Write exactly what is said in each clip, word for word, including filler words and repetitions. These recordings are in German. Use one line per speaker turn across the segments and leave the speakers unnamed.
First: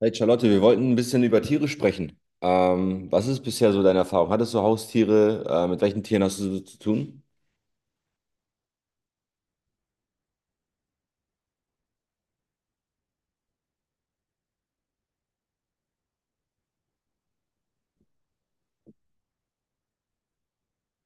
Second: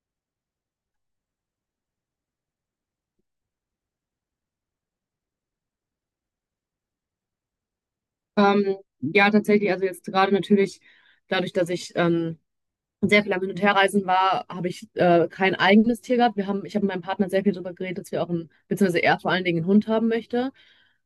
Hey Charlotte, wir wollten ein bisschen über Tiere sprechen. Ähm, was ist bisher so deine Erfahrung? Hattest du Haustiere? Äh, mit welchen Tieren hast du so zu tun?
Ähm, ja, tatsächlich, also jetzt gerade natürlich dadurch, dass ich ähm, sehr viel am Hin- und Herreisen war, habe ich äh, kein eigenes Tier gehabt. Wir haben, ich habe mit meinem Partner sehr viel darüber geredet, dass wir auch einen, beziehungsweise er vor allen Dingen einen Hund haben möchte.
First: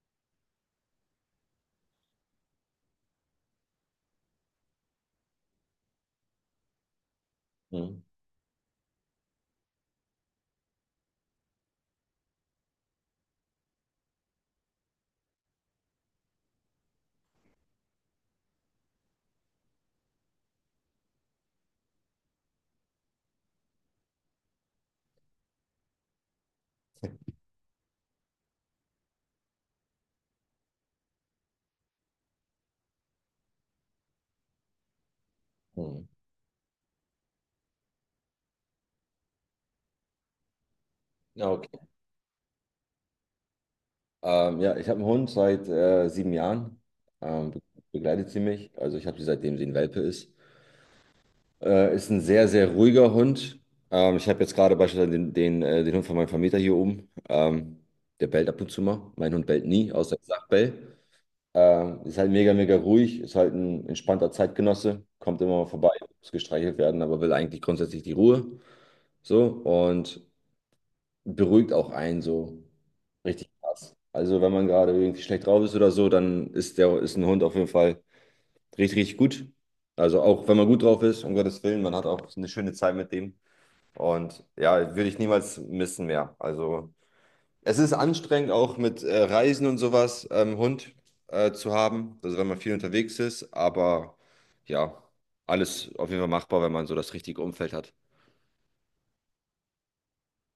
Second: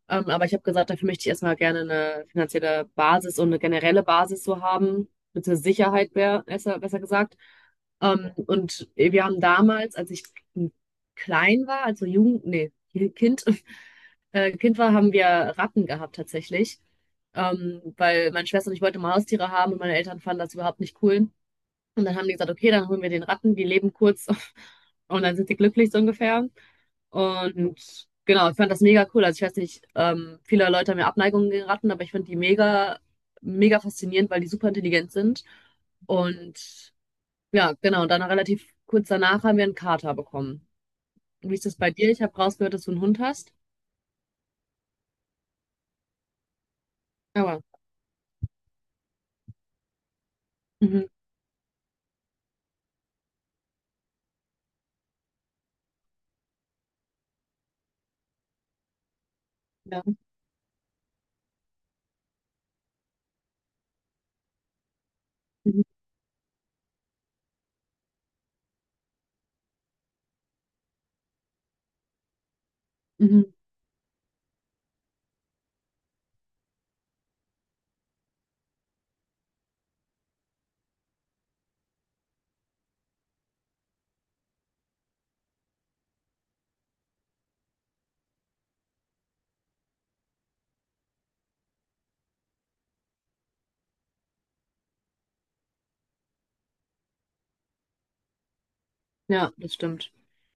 Ähm, aber ich habe gesagt, dafür möchte ich erstmal gerne eine finanzielle Basis und eine generelle Basis so haben, beziehungsweise Sicherheit wär, besser, besser gesagt.
Hm.
Ähm, und wir haben damals, als ich klein war, also Jugend, nee, Kind, äh, Kind war, haben wir Ratten gehabt tatsächlich. Ähm, weil meine Schwester und ich wollten immer Haustiere haben und meine Eltern fanden das überhaupt nicht cool. Und dann haben die gesagt, okay, dann holen wir den Ratten, die leben kurz und dann sind sie glücklich so ungefähr. Und genau, ich fand das mega cool. Also ich weiß nicht, ähm, viele Leute haben ja Abneigungen gegen Ratten, aber ich fand die mega, mega faszinierend, weil die super intelligent sind.
Hm.
Und ja, genau, und dann relativ kurz danach haben wir einen Kater bekommen.
Ja,
Wie ist
okay.
das bei dir? Ich habe rausgehört, dass du einen Hund hast.
Ähm, ja, ich habe einen Hund seit äh, sieben Jahren. Ähm, be-
Aber.
Begleitet sie mich. Also ich habe sie seitdem sie ein Welpe ist.
Mhm.
Äh, ist ein sehr, sehr ruhiger Hund. Ähm, ich habe jetzt gerade beispielsweise den, den, äh, den Hund von meinem Vermieter hier oben. Ähm, der bellt ab und zu mal. Mein Hund bellt nie,
Ja.
außer ich sage Bell. Ähm, ist halt mega, mega ruhig, ist halt ein entspannter Zeitgenosse, kommt immer mal
Mhm.
vorbei, muss gestreichelt werden, aber will eigentlich grundsätzlich die Ruhe. So und beruhigt auch einen so richtig
Mhm.
krass. Also, wenn man gerade irgendwie schlecht drauf ist oder so, dann ist der, ist ein Hund auf jeden Fall richtig, richtig gut. Also, auch wenn man gut drauf ist, um Gottes Willen, man hat auch eine schöne Zeit mit dem. Und ja, würde ich niemals missen mehr. Also, es ist anstrengend, auch mit äh, Reisen und sowas, ähm, Hund äh, zu haben, also wenn man viel unterwegs ist, aber ja, alles auf jeden Fall machbar, wenn man so das richtige Umfeld hat.
Ja, das stimmt.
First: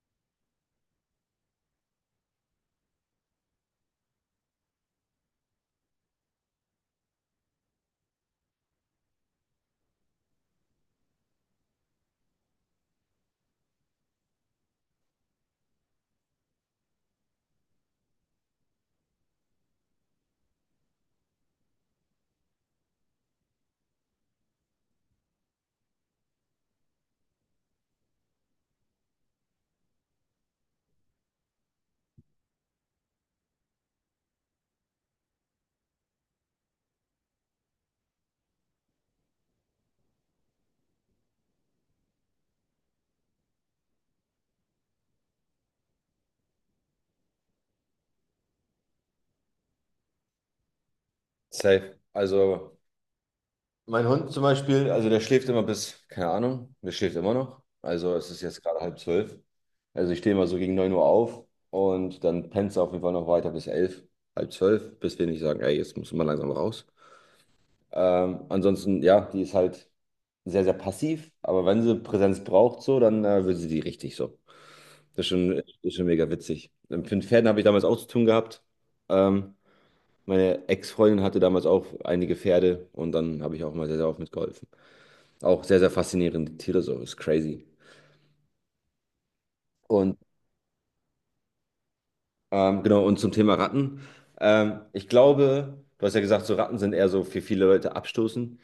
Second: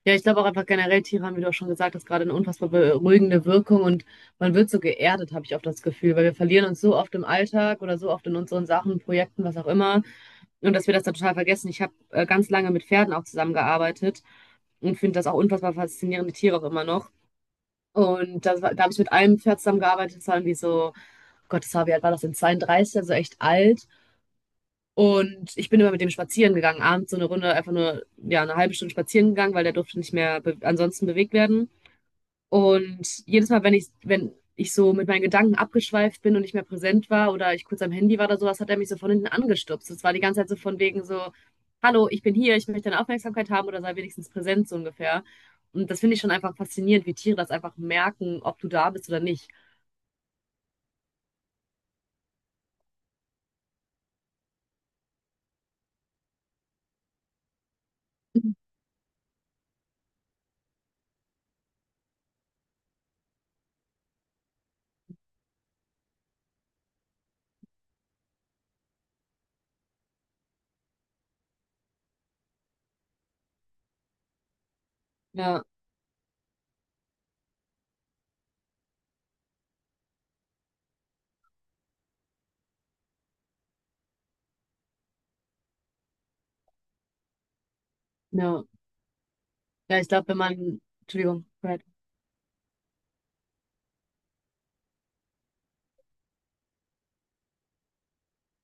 Ja, ich glaube auch einfach generell, Tiere haben, wie du auch schon gesagt hast, gerade eine unfassbar beruhigende Wirkung und man wird so geerdet, habe ich oft das Gefühl, weil wir verlieren uns so oft im Alltag oder so oft in unseren Sachen, Projekten, was auch immer. Und dass wir das dann total vergessen. Ich habe äh, ganz lange mit Pferden auch zusammengearbeitet und finde das auch unfassbar faszinierende Tiere auch immer noch. Und das, war- da habe ich mit einem Pferd zusammengearbeitet, das war irgendwie so, Gott, das war, wie alt war das denn? zweiunddreißig, also echt alt. Und ich bin immer mit dem spazieren gegangen, abends so eine Runde, einfach nur, ja, eine halbe Stunde spazieren gegangen, weil der durfte nicht mehr be ansonsten bewegt werden. Und jedes Mal, wenn ich, wenn ich so mit meinen Gedanken abgeschweift bin und nicht mehr präsent war oder ich kurz am Handy war oder sowas, hat er mich so von hinten angestupst. Das war die ganze Zeit so von wegen so, hallo, ich bin hier, ich möchte deine Aufmerksamkeit haben oder sei wenigstens präsent, so ungefähr. Und das finde ich schon einfach faszinierend, wie Tiere das einfach merken, ob du da bist oder nicht.
Safe. Also mein Hund zum Beispiel, also der schläft immer bis, keine Ahnung, der schläft immer noch. Also es ist
Mhm.
jetzt gerade halb zwölf. Also ich stehe immer so gegen neun Uhr auf und dann pennt er auf jeden Fall noch weiter bis elf, halb zwölf, bis wir nicht sagen, ey, jetzt muss man langsam raus. Ähm, ansonsten, ja, die ist halt sehr, sehr passiv, aber wenn sie Präsenz braucht, so, dann äh, will sie die richtig so. Das ist
Ja,
schon, ist schon mega witzig. Mit den Pferden habe ich damals auch zu tun gehabt. Ähm, Meine Ex-Freundin hatte damals auch einige Pferde und dann habe ich auch mal sehr, sehr oft mitgeholfen. Auch sehr, sehr faszinierende Tiere, so, ist crazy.
ja. Ja, ich
Und
glaube, wenn man, Entschuldigung, go ahead.
ähm, genau, und zum Thema Ratten. Ähm, ich glaube, du hast ja gesagt, so Ratten sind eher so für viele Leute abstoßend.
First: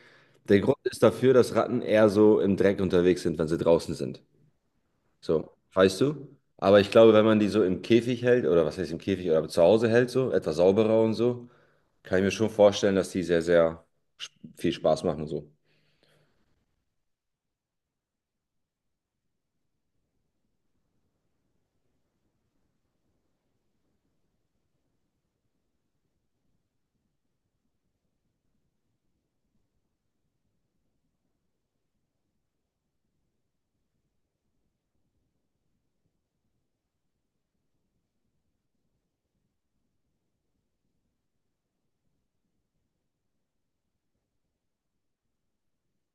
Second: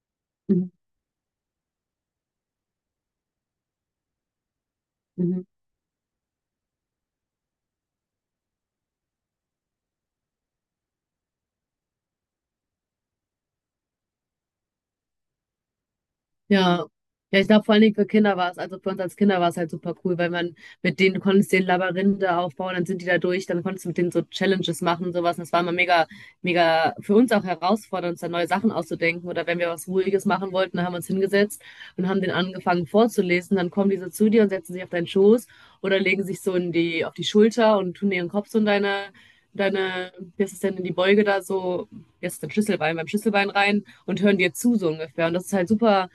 Der
Mhm.
Grund ist dafür, dass Ratten eher so im Dreck unterwegs sind, wenn sie draußen sind.
Mhm.
So, weißt du? Aber ich glaube, wenn man die so im Käfig hält, oder was heißt im Käfig, oder zu Hause hält, so, etwas sauberer und so, kann ich mir schon vorstellen, dass die sehr, sehr sp- viel Spaß machen und so.
Ja. Ja, ich glaube, vor allen Dingen für Kinder war es, also für uns als Kinder war es halt super cool, weil man mit denen, du konntest den Labyrinthe aufbauen, dann sind die da durch, dann konntest du mit denen so Challenges machen und sowas. Und das war immer mega, mega für uns auch herausfordernd, uns da neue Sachen auszudenken. Oder wenn wir was Ruhiges machen wollten, dann haben wir uns hingesetzt und haben den angefangen vorzulesen. Dann kommen die so zu dir und setzen sich auf deinen Schoß oder legen sich so in die, auf die Schulter und tun ihren Kopf so in deine, deine, wie ist es denn, in die Beuge da so, jetzt ist dein Schlüsselbein, beim Schlüsselbein rein und hören dir zu, so ungefähr. Und das ist halt super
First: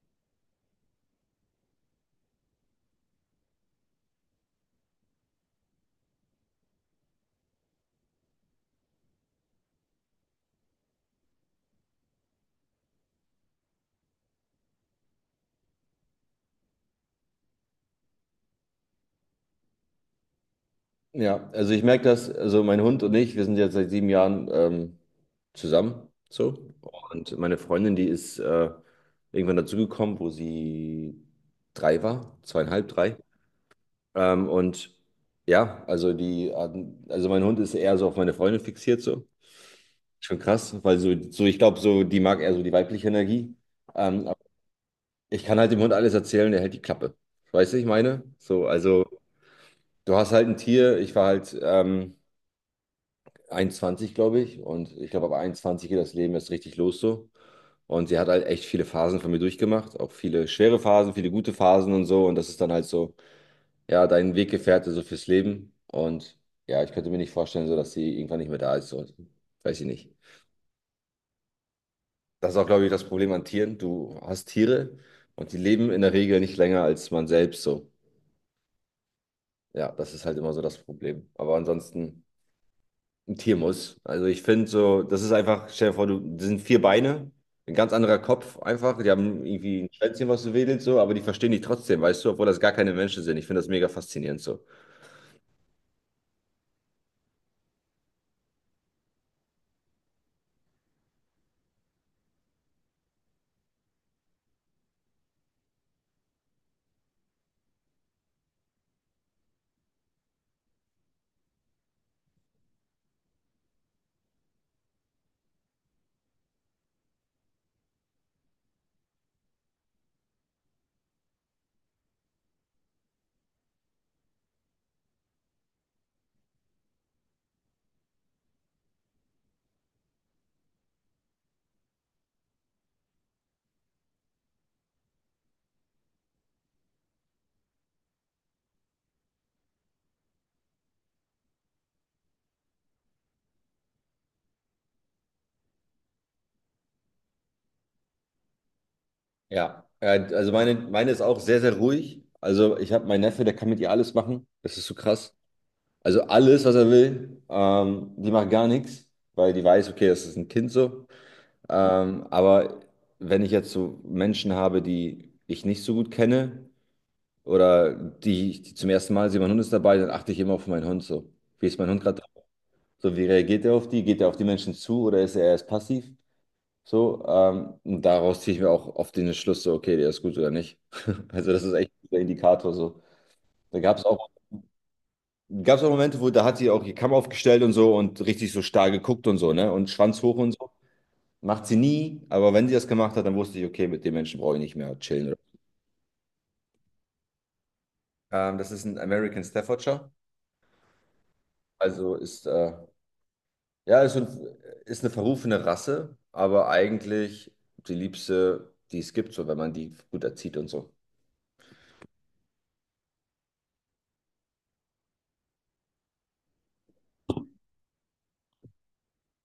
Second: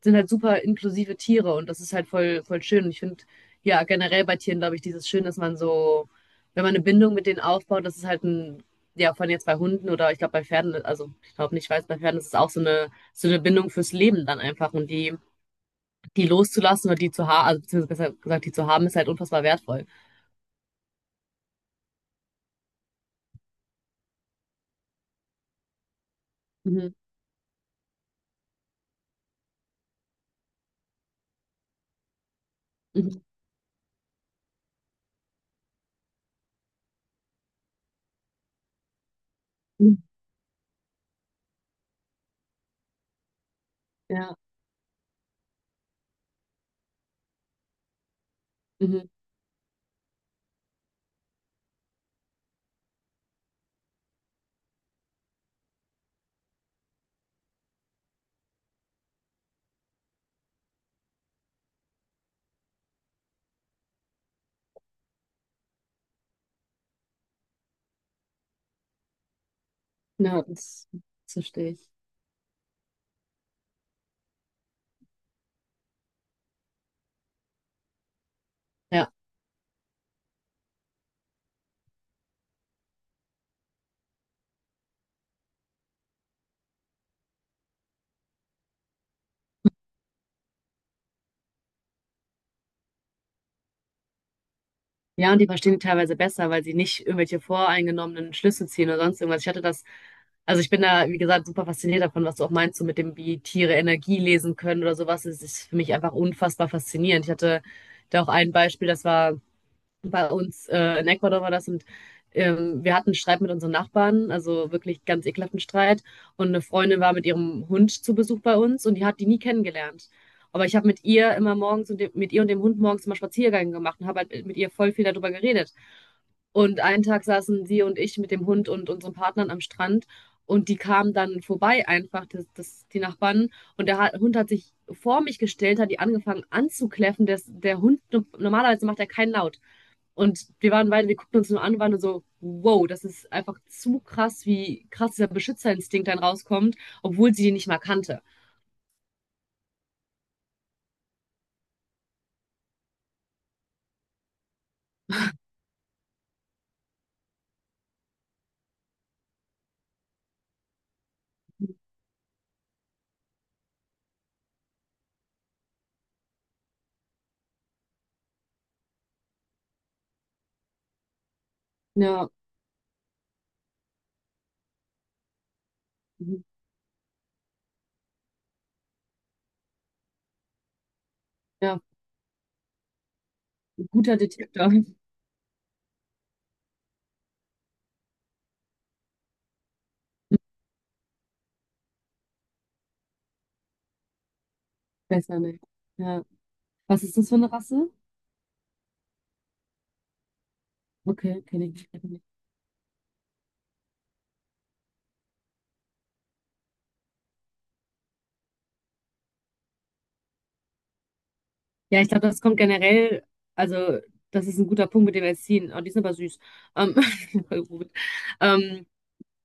sind halt super inklusive Tiere und das ist halt voll, voll schön. Und ich finde, ja, generell bei Tieren, glaube ich, dieses Schön, dass man so, wenn man eine Bindung mit denen aufbaut, das ist halt ein, ja, von jetzt bei Hunden oder ich glaube bei Pferden, also ich glaube nicht, ich weiß, bei Pferden ist es auch so eine, so eine Bindung fürs Leben dann einfach und die, die loszulassen oder die zu haben, also beziehungsweise besser gesagt, die zu haben, ist halt unfassbar wertvoll.
Ja, also ich merke das, also mein Hund und ich, wir sind jetzt seit sieben Jahren ähm, zusammen, so.
Mhm.
Und meine Freundin, die ist äh, irgendwann dazugekommen, wo sie drei war, zweieinhalb, drei.
Mhm.
Ähm, und ja, also die, hatten- also mein Hund ist eher so auf meine Freundin fixiert, so.
Mhm.
Schon krass, weil so, so ich glaube, so die mag eher so die weibliche Energie. Ähm,
Ja,
aber ich kann halt dem Hund alles erzählen, der hält die Klappe. Weißt du, ich meine? So, also
mhm.
du hast halt ein Tier, ich war halt ähm, einundzwanzig, glaube ich, und ich glaube, ab einundzwanzig geht das Leben erst richtig los so. Und sie hat halt echt viele Phasen von mir durchgemacht, auch viele schwere Phasen, viele gute Phasen und so. Und das ist dann halt so, ja, dein Weggefährte so fürs Leben. Und ja, ich könnte mir nicht vorstellen, so dass sie irgendwann nicht mehr da ist. So, weiß ich nicht.
Ja, das, das verstehe ich.
Das ist auch, glaube ich, das Problem an Tieren. Du hast Tiere und die leben in der Regel nicht länger als man selbst so.
Ja.
Ja, das ist halt immer so das Problem. Aber ansonsten, ein Tier muss. Also ich finde so, das ist einfach, stell dir vor, du, das sind vier Beine, ein ganz anderer Kopf einfach. Die haben irgendwie ein Schwänzchen, was so wedelt, so, aber die verstehen dich trotzdem, weißt du, obwohl das gar keine Menschen sind. Ich finde das mega faszinierend so.
Ja, und die verstehen die teilweise besser, weil sie nicht irgendwelche voreingenommenen Schlüsse ziehen oder sonst irgendwas. Ich hatte das, also ich bin da, wie gesagt, super fasziniert davon, was du auch meinst, so mit dem, wie Tiere Energie lesen können oder sowas. Das ist für mich einfach unfassbar faszinierend. Ich hatte da auch ein Beispiel, das war bei uns äh, in Ecuador war das und ähm, wir hatten einen Streit mit unseren Nachbarn, also wirklich ganz ekelhaften Streit. Und eine Freundin war mit ihrem Hund zu Besuch bei uns und die hat die nie kennengelernt. Aber ich habe mit ihr immer morgens und dem, mit ihr und dem Hund morgens immer Spaziergänge gemacht und habe halt mit ihr voll viel darüber geredet. Und einen Tag saßen sie und ich mit dem Hund und unseren Partnern am Strand und die kamen dann vorbei einfach, das, das, die Nachbarn. Und der Ha- Hund hat sich vor mich gestellt, hat die angefangen anzukläffen. Der, der Hund, normalerweise macht er keinen Laut. Und wir waren beide, wir guckten uns nur an und waren nur so, wow, das ist einfach zu krass, wie krass dieser Beschützerinstinkt dann rauskommt, obwohl sie die nicht mal kannte.
Ja, ja, also meine, meine ist auch sehr, sehr ruhig. Also ich habe meinen Neffe, der kann mit ihr alles machen. Das ist so krass. Also alles, was er will. Ähm, die macht gar nichts, weil die weiß, okay, das ist ein Kind so. Ähm, aber wenn ich jetzt so Menschen habe, die ich nicht so gut kenne oder die, ich- die zum ersten Mal sehe, mein Hund ist dabei, dann achte ich immer auf meinen Hund so. Wie ist mein Hund gerade
Ja,
drauf? So, wie reagiert er auf die? Geht er auf die Menschen zu oder ist er erst passiv?
mhm.
So, ähm, und daraus ziehe ich mir auch oft den Schluss so, okay, der ist gut oder nicht. Also das ist
Ja,
echt ein guter Indikator so. Da gab es
guter
auch
Detektor.
Gab es auch Momente, wo da hat sie auch ihr Kamm aufgestellt und so und richtig so starr geguckt und so, ne? Und Schwanz hoch und so. Macht sie nie, aber wenn sie das gemacht hat, dann wusste ich, okay, mit dem Menschen brauche ich nicht mehr chillen.
Besser nicht. Ja. Was ist das für eine Rasse?
Ähm, das ist ein American Staffordshire.
Okay, kenne ich nicht. Kenn ich
Also
nicht.
ist, äh, ja, ist, ein, ist eine verrufene Rasse, aber eigentlich die liebste, die es gibt, so wenn man die gut erzieht und so.
Ja, ich glaube, das kommt generell, also das ist ein guter Punkt mit dem Erziehen. Oh, die sind aber süß. Ähm, voll gut. Ähm,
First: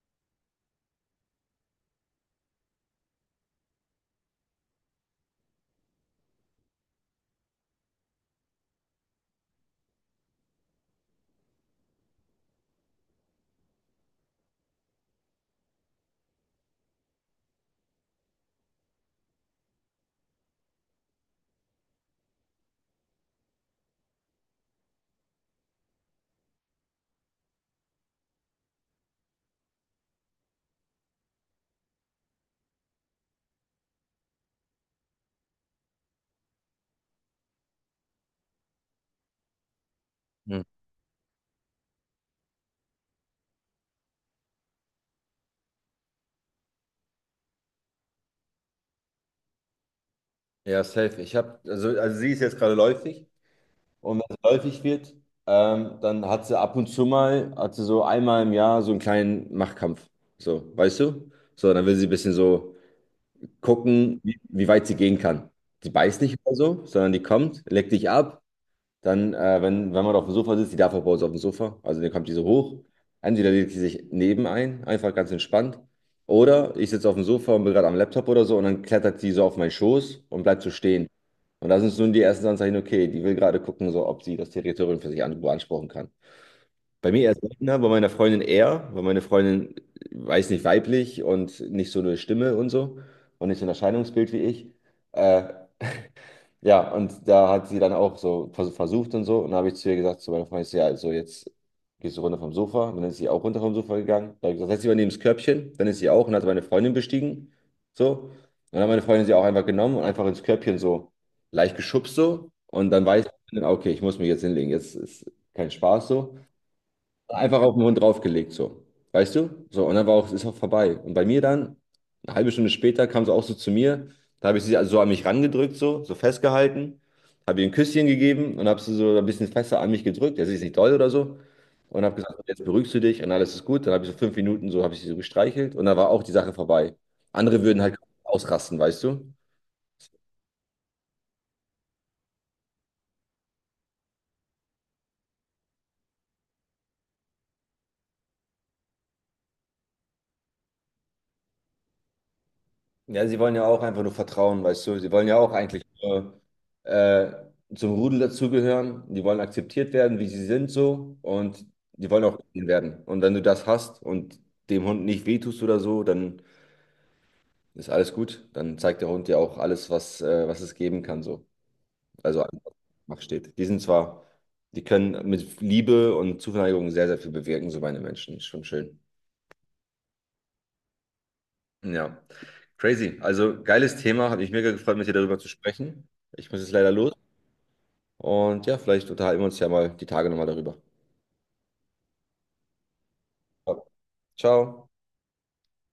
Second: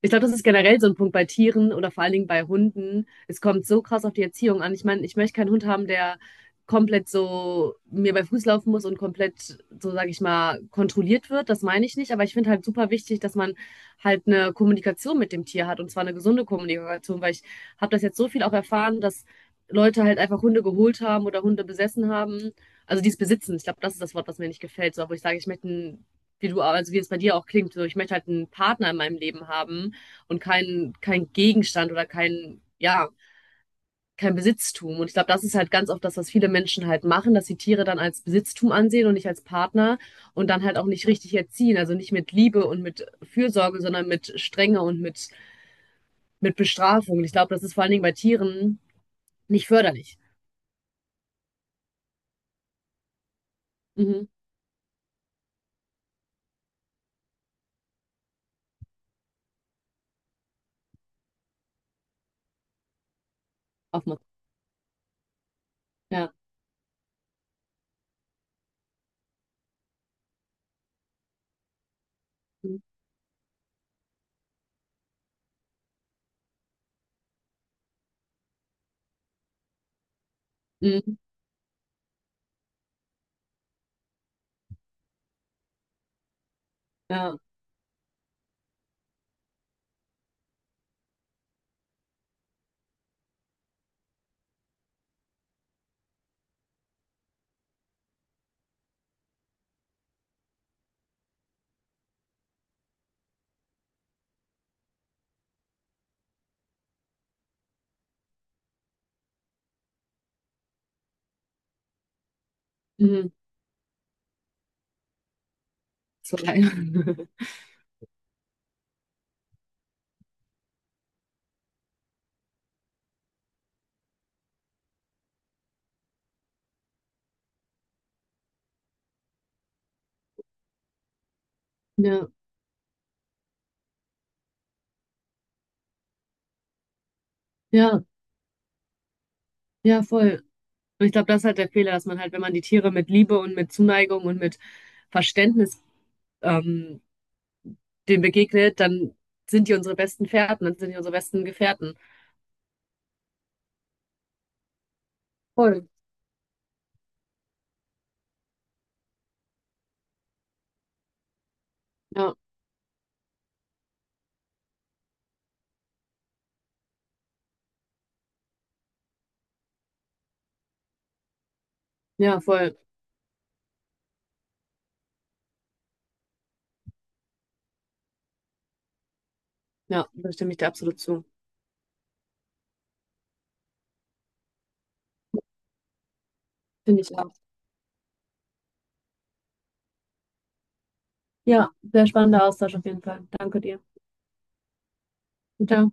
ich glaube, das ist generell so ein Punkt bei Tieren oder vor allen Dingen bei Hunden. Es kommt so krass auf die Erziehung an. Ich meine, ich möchte keinen Hund haben, der komplett so mir bei Fuß laufen muss und komplett, so sage ich mal, kontrolliert wird. Das meine ich nicht. Aber ich finde halt super wichtig, dass man halt eine Kommunikation mit dem Tier hat und zwar eine gesunde Kommunikation, weil ich habe das jetzt so viel auch erfahren, dass Leute halt einfach Hunde geholt haben oder Hunde besessen haben. Also die es besitzen. Ich glaube, das ist das Wort, was mir nicht gefällt. So, wo ich sage, ich möchte einen, wie du, also wie es bei dir auch klingt, so ich möchte halt einen Partner in meinem Leben haben und kein, kein Gegenstand oder kein, ja, kein Besitztum. Und ich glaube, das ist halt ganz oft das, was viele Menschen halt machen, dass sie Tiere dann als Besitztum ansehen und nicht als Partner und
Hm.
dann halt auch nicht richtig erziehen. Also nicht mit Liebe und mit Fürsorge, sondern mit Strenge und mit, mit Bestrafung. Und ich glaube, das ist vor allen Dingen bei Tieren nicht förderlich.
Ja, safe. Ich habe, also, also sie ist jetzt gerade läufig. Und wenn
Mhm.
es läufig wird, ähm, dann hat sie ab und zu mal, hat sie so einmal im Jahr so einen kleinen Machtkampf. So, weißt du? So, dann will sie ein bisschen so gucken,
Aufmachen.
wie, wie weit sie gehen kann. Sie beißt
Ja.
nicht oder so, sondern die kommt, leckt dich ab. Dann, äh, wenn, wenn man auf dem Sofa sitzt, die darf auch bei uns auf dem Sofa, also dann kommt die so hoch. Entweder legt sie sich neben ein, einfach ganz entspannt. Oder ich sitze auf dem Sofa und bin gerade am Laptop oder so und dann klettert sie so auf meinen Schoß und bleibt so stehen.
Mhm.
Und da sind nun die ersten Anzeichen, okay, die will gerade gucken, so, ob sie das Territorium für sich an, beanspruchen kann. Bei mir
Ja.
erst seltener, bei meiner Freundin eher, weil meine Freundin, weiß nicht, weiblich und nicht so eine Stimme und so und nicht so ein Erscheinungsbild wie ich. Äh, ja, und da hat sie dann auch so vers- versucht und so. Und dann habe ich zu ihr gesagt, zu meiner Freundin, ich so, ja, also jetzt gehst du runter vom Sofa. Und dann ist sie auch runter vom Sofa gegangen. Dann habe ich gesagt, setz dich mal neben das Körbchen. Dann ist sie auch und hat meine Freundin bestiegen. So. Und dann hat meine Freundin sie auch einfach genommen und einfach ins Körbchen so leicht geschubst so. Und dann weiß
Mhm.
ich, okay, ich muss mich jetzt hinlegen. Jetzt ist kein Spaß so.
So, ja.
Einfach auf den Hund draufgelegt, so. Weißt du? So, und dann war auch, ist auch vorbei. Und bei mir dann, eine halbe Stunde später, kam sie auch so zu mir. Da habe ich sie also so an mich rangedrückt, so, so festgehalten, habe ihr ein Küsschen gegeben und habe sie so ein bisschen fester an mich gedrückt. Also ist nicht doll oder so. Und habe
Ja.
gesagt, jetzt beruhigst du dich und alles ist gut. Dann habe ich so fünf Minuten so, habe ich sie so gestreichelt und dann war auch die Sache vorbei. Andere würden halt
Ja.
ausrasten, weißt du?
Ja, voll. Und ich glaube, das ist halt der Fehler, dass man halt, wenn man die Tiere mit Liebe und mit Zuneigung und mit Verständnis ähm, dem begegnet, dann sind die unsere besten Fährten, dann sind die unsere besten Gefährten.
Ja, sie wollen ja auch einfach nur vertrauen, weißt du. Sie wollen ja auch eigentlich
Voll.
nur äh, zum Rudel dazugehören. Die wollen akzeptiert werden, wie sie sind so. Und die wollen
Ja,
auch gesehen werden. Und wenn du das hast und dem Hund nicht wehtust oder so, dann ist alles gut. Dann zeigt der Hund dir auch alles, was, äh, was es geben kann so.
ja,
Also einfach
voll.
macht steht. Die sind zwar, die können mit Liebe und Zuneigung sehr, sehr viel bewirken, so meine Menschen. Ist schon schön.
Ja, da stimme ich dir absolut zu.
Ja, crazy. Also geiles Thema. Hat mich mega gefreut, mit dir darüber zu sprechen. Ich muss jetzt leider
Finde
los.
ich auch.
Und ja, vielleicht unterhalten wir uns ja mal die Tage nochmal darüber.
Ja, sehr spannender Austausch auf jeden Fall. Danke dir.
Ciao.
Ciao.